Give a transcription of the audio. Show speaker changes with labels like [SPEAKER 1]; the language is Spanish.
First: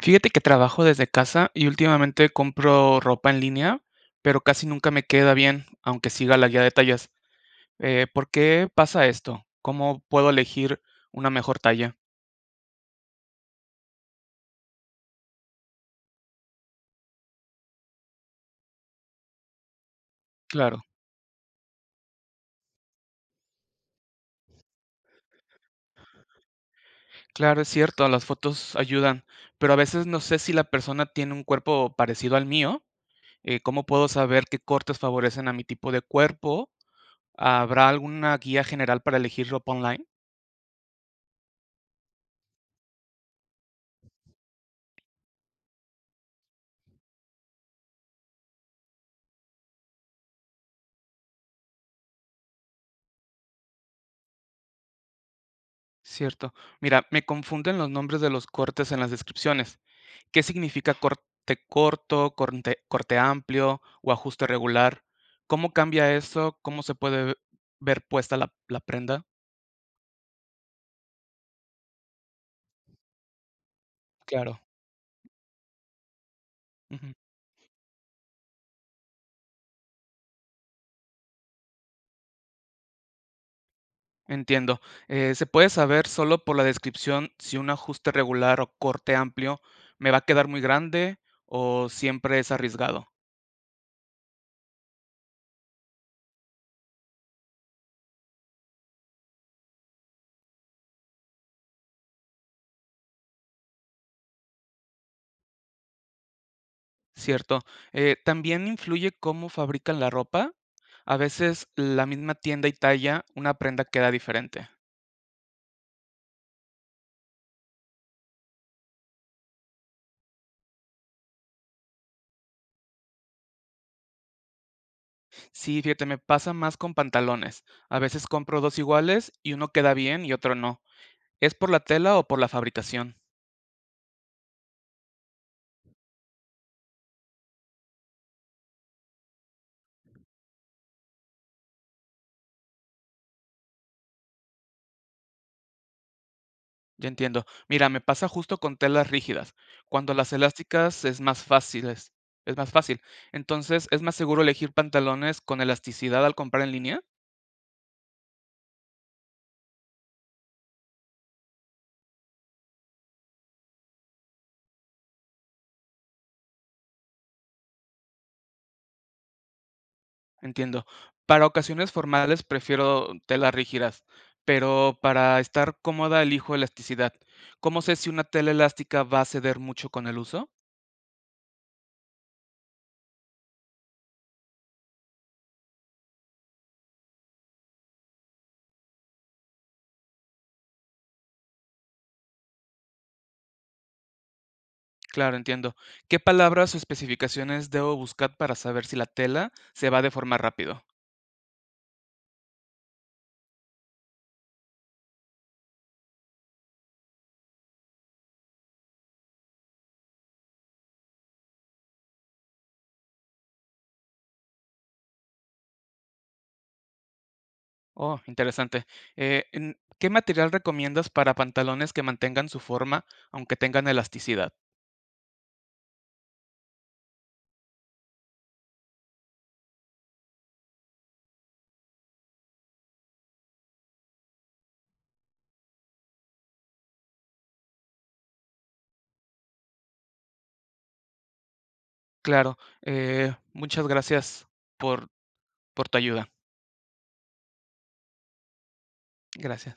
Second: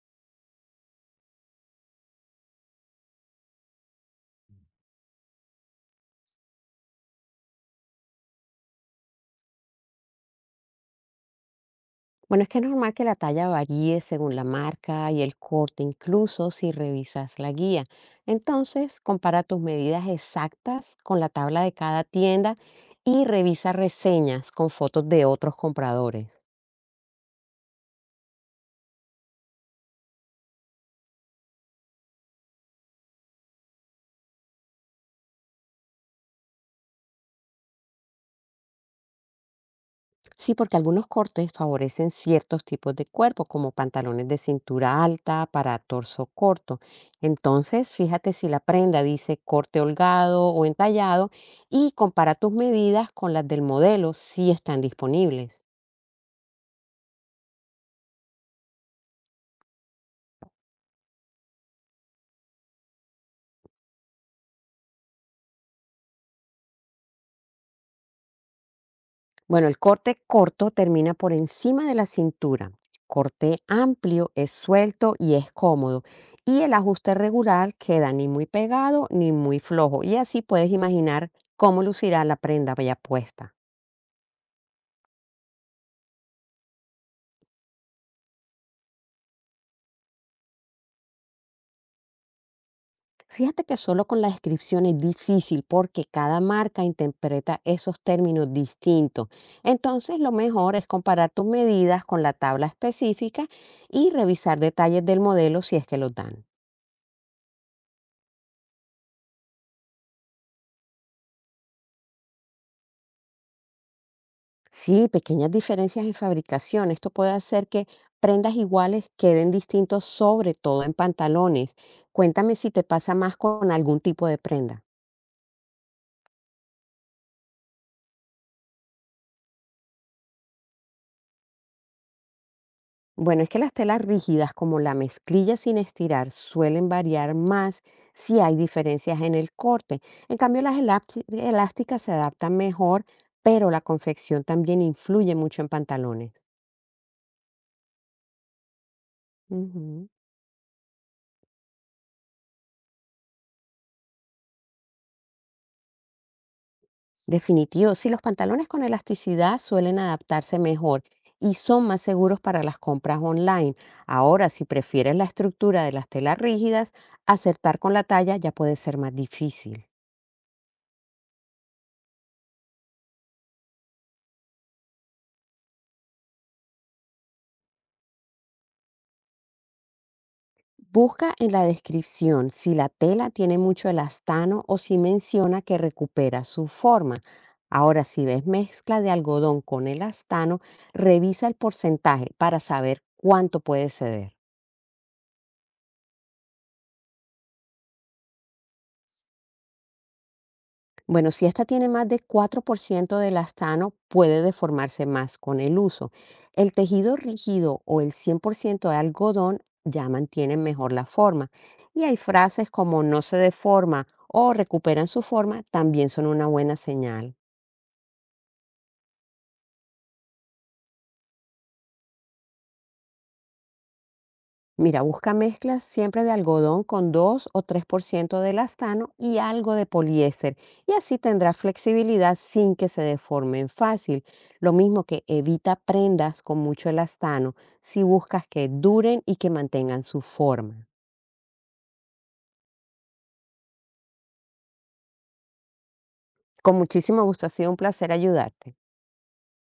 [SPEAKER 1] Fíjate que trabajo desde casa y últimamente compro ropa en línea, pero casi nunca me queda bien, aunque siga la guía de tallas. ¿Por qué pasa esto? ¿Cómo puedo elegir una mejor talla?
[SPEAKER 2] Bueno, es que es normal que la talla varíe según la marca y el corte, incluso si revisas la guía. Entonces, compara tus medidas
[SPEAKER 1] Claro,
[SPEAKER 2] exactas con la tabla de cada tienda y revisa reseñas con fotos de otros compradores.
[SPEAKER 1] claro, es cierto, las fotos ayudan, pero a veces no sé si la persona tiene un cuerpo parecido al mío. ¿Cómo puedo saber qué cortes favorecen a mi tipo de cuerpo? ¿Habrá alguna guía general para elegir ropa online?
[SPEAKER 2] Sí, porque algunos cortes favorecen ciertos tipos de cuerpo, como pantalones de cintura alta para torso corto. Entonces, fíjate si la prenda dice corte holgado o entallado y compara tus medidas con las del modelo si están disponibles.
[SPEAKER 1] Cierto. Mira, me confunden los nombres de los cortes en las descripciones. ¿Qué significa corte corto, corte amplio o ajuste regular? ¿Cómo cambia eso? ¿Cómo se puede ver puesta la prenda?
[SPEAKER 2] Bueno, el corte corto termina por encima de la cintura. Corte amplio es
[SPEAKER 1] Claro.
[SPEAKER 2] suelto y es cómodo. Y el
[SPEAKER 1] Ujú.
[SPEAKER 2] ajuste regular queda ni muy pegado ni muy flojo. Y así puedes imaginar cómo lucirá la prenda ya puesta.
[SPEAKER 1] Entiendo. ¿Se puede saber solo por la descripción si un ajuste regular o corte amplio me va a quedar muy grande o siempre es arriesgado,
[SPEAKER 2] Fíjate que solo con la descripción es difícil porque cada marca interpreta esos términos distintos. Entonces, lo mejor es comparar tus medidas con la tabla específica y revisar detalles del modelo si es que los dan.
[SPEAKER 1] cierto? También influye cómo fabrican la ropa. A veces la misma tienda y talla, una prenda queda diferente.
[SPEAKER 2] Sí, pequeñas diferencias en fabricación. Esto puede hacer que prendas iguales queden distintos, sobre todo en pantalones. Cuéntame si te pasa más con algún tipo de prenda.
[SPEAKER 1] Sí, fíjate, me pasa más con pantalones. A veces compro dos iguales y uno queda bien y otro no. ¿Es por la tela o por la fabricación?
[SPEAKER 2] Bueno, es que las telas rígidas como la mezclilla sin estirar suelen variar más si hay diferencias en el corte. En cambio, las elásticas se adaptan mejor, pero la confección también influye mucho en pantalones.
[SPEAKER 1] Ya entiendo. Mira, me pasa justo con telas rígidas.
[SPEAKER 2] Ujú.
[SPEAKER 1] Cuando las elásticas es más fácil, es más fácil. Entonces, ¿es más seguro elegir pantalones con elasticidad al comprar en línea?
[SPEAKER 2] Definitivo, sí, los pantalones con elasticidad suelen adaptarse mejor y son más seguros para las compras online. Ahora, si prefieres la estructura de las telas rígidas, acertar con la talla ya puede ser más difícil.
[SPEAKER 1] Entiendo. Para ocasiones formales prefiero telas rígidas, pero para estar cómoda elijo elasticidad. ¿Cómo sé si una tela elástica va a ceder mucho con el uso?
[SPEAKER 2] Busca en la descripción si la tela tiene mucho elastano o si menciona que recupera su forma. Ahora, si ves mezcla de algodón con elastano, revisa el porcentaje para saber cuánto puede ceder.
[SPEAKER 1] Claro, entiendo. ¿Qué palabras o especificaciones debo buscar para saber si la tela se va a deformar rápido?
[SPEAKER 2] Bueno, si esta tiene más de 4% de elastano, puede deformarse más con el uso. El tejido rígido o el 100% de algodón ya mantienen mejor la forma. Y hay frases como no se deforma o recuperan su forma, también son una buena señal.
[SPEAKER 1] Oh, interesante. ¿Qué material recomiendas para pantalones que mantengan su forma, aunque tengan elasticidad?
[SPEAKER 2] Mira, busca mezclas siempre de algodón con 2 o 3% de elastano y algo de poliéster, y así tendrás flexibilidad sin que se deformen fácil. Lo mismo que evita prendas con mucho elastano si buscas que duren y que mantengan su forma.
[SPEAKER 1] Claro, muchas gracias por, por tu ayuda.
[SPEAKER 2] Con muchísimo gusto, ha sido un placer ayudarte.
[SPEAKER 1] Gracias.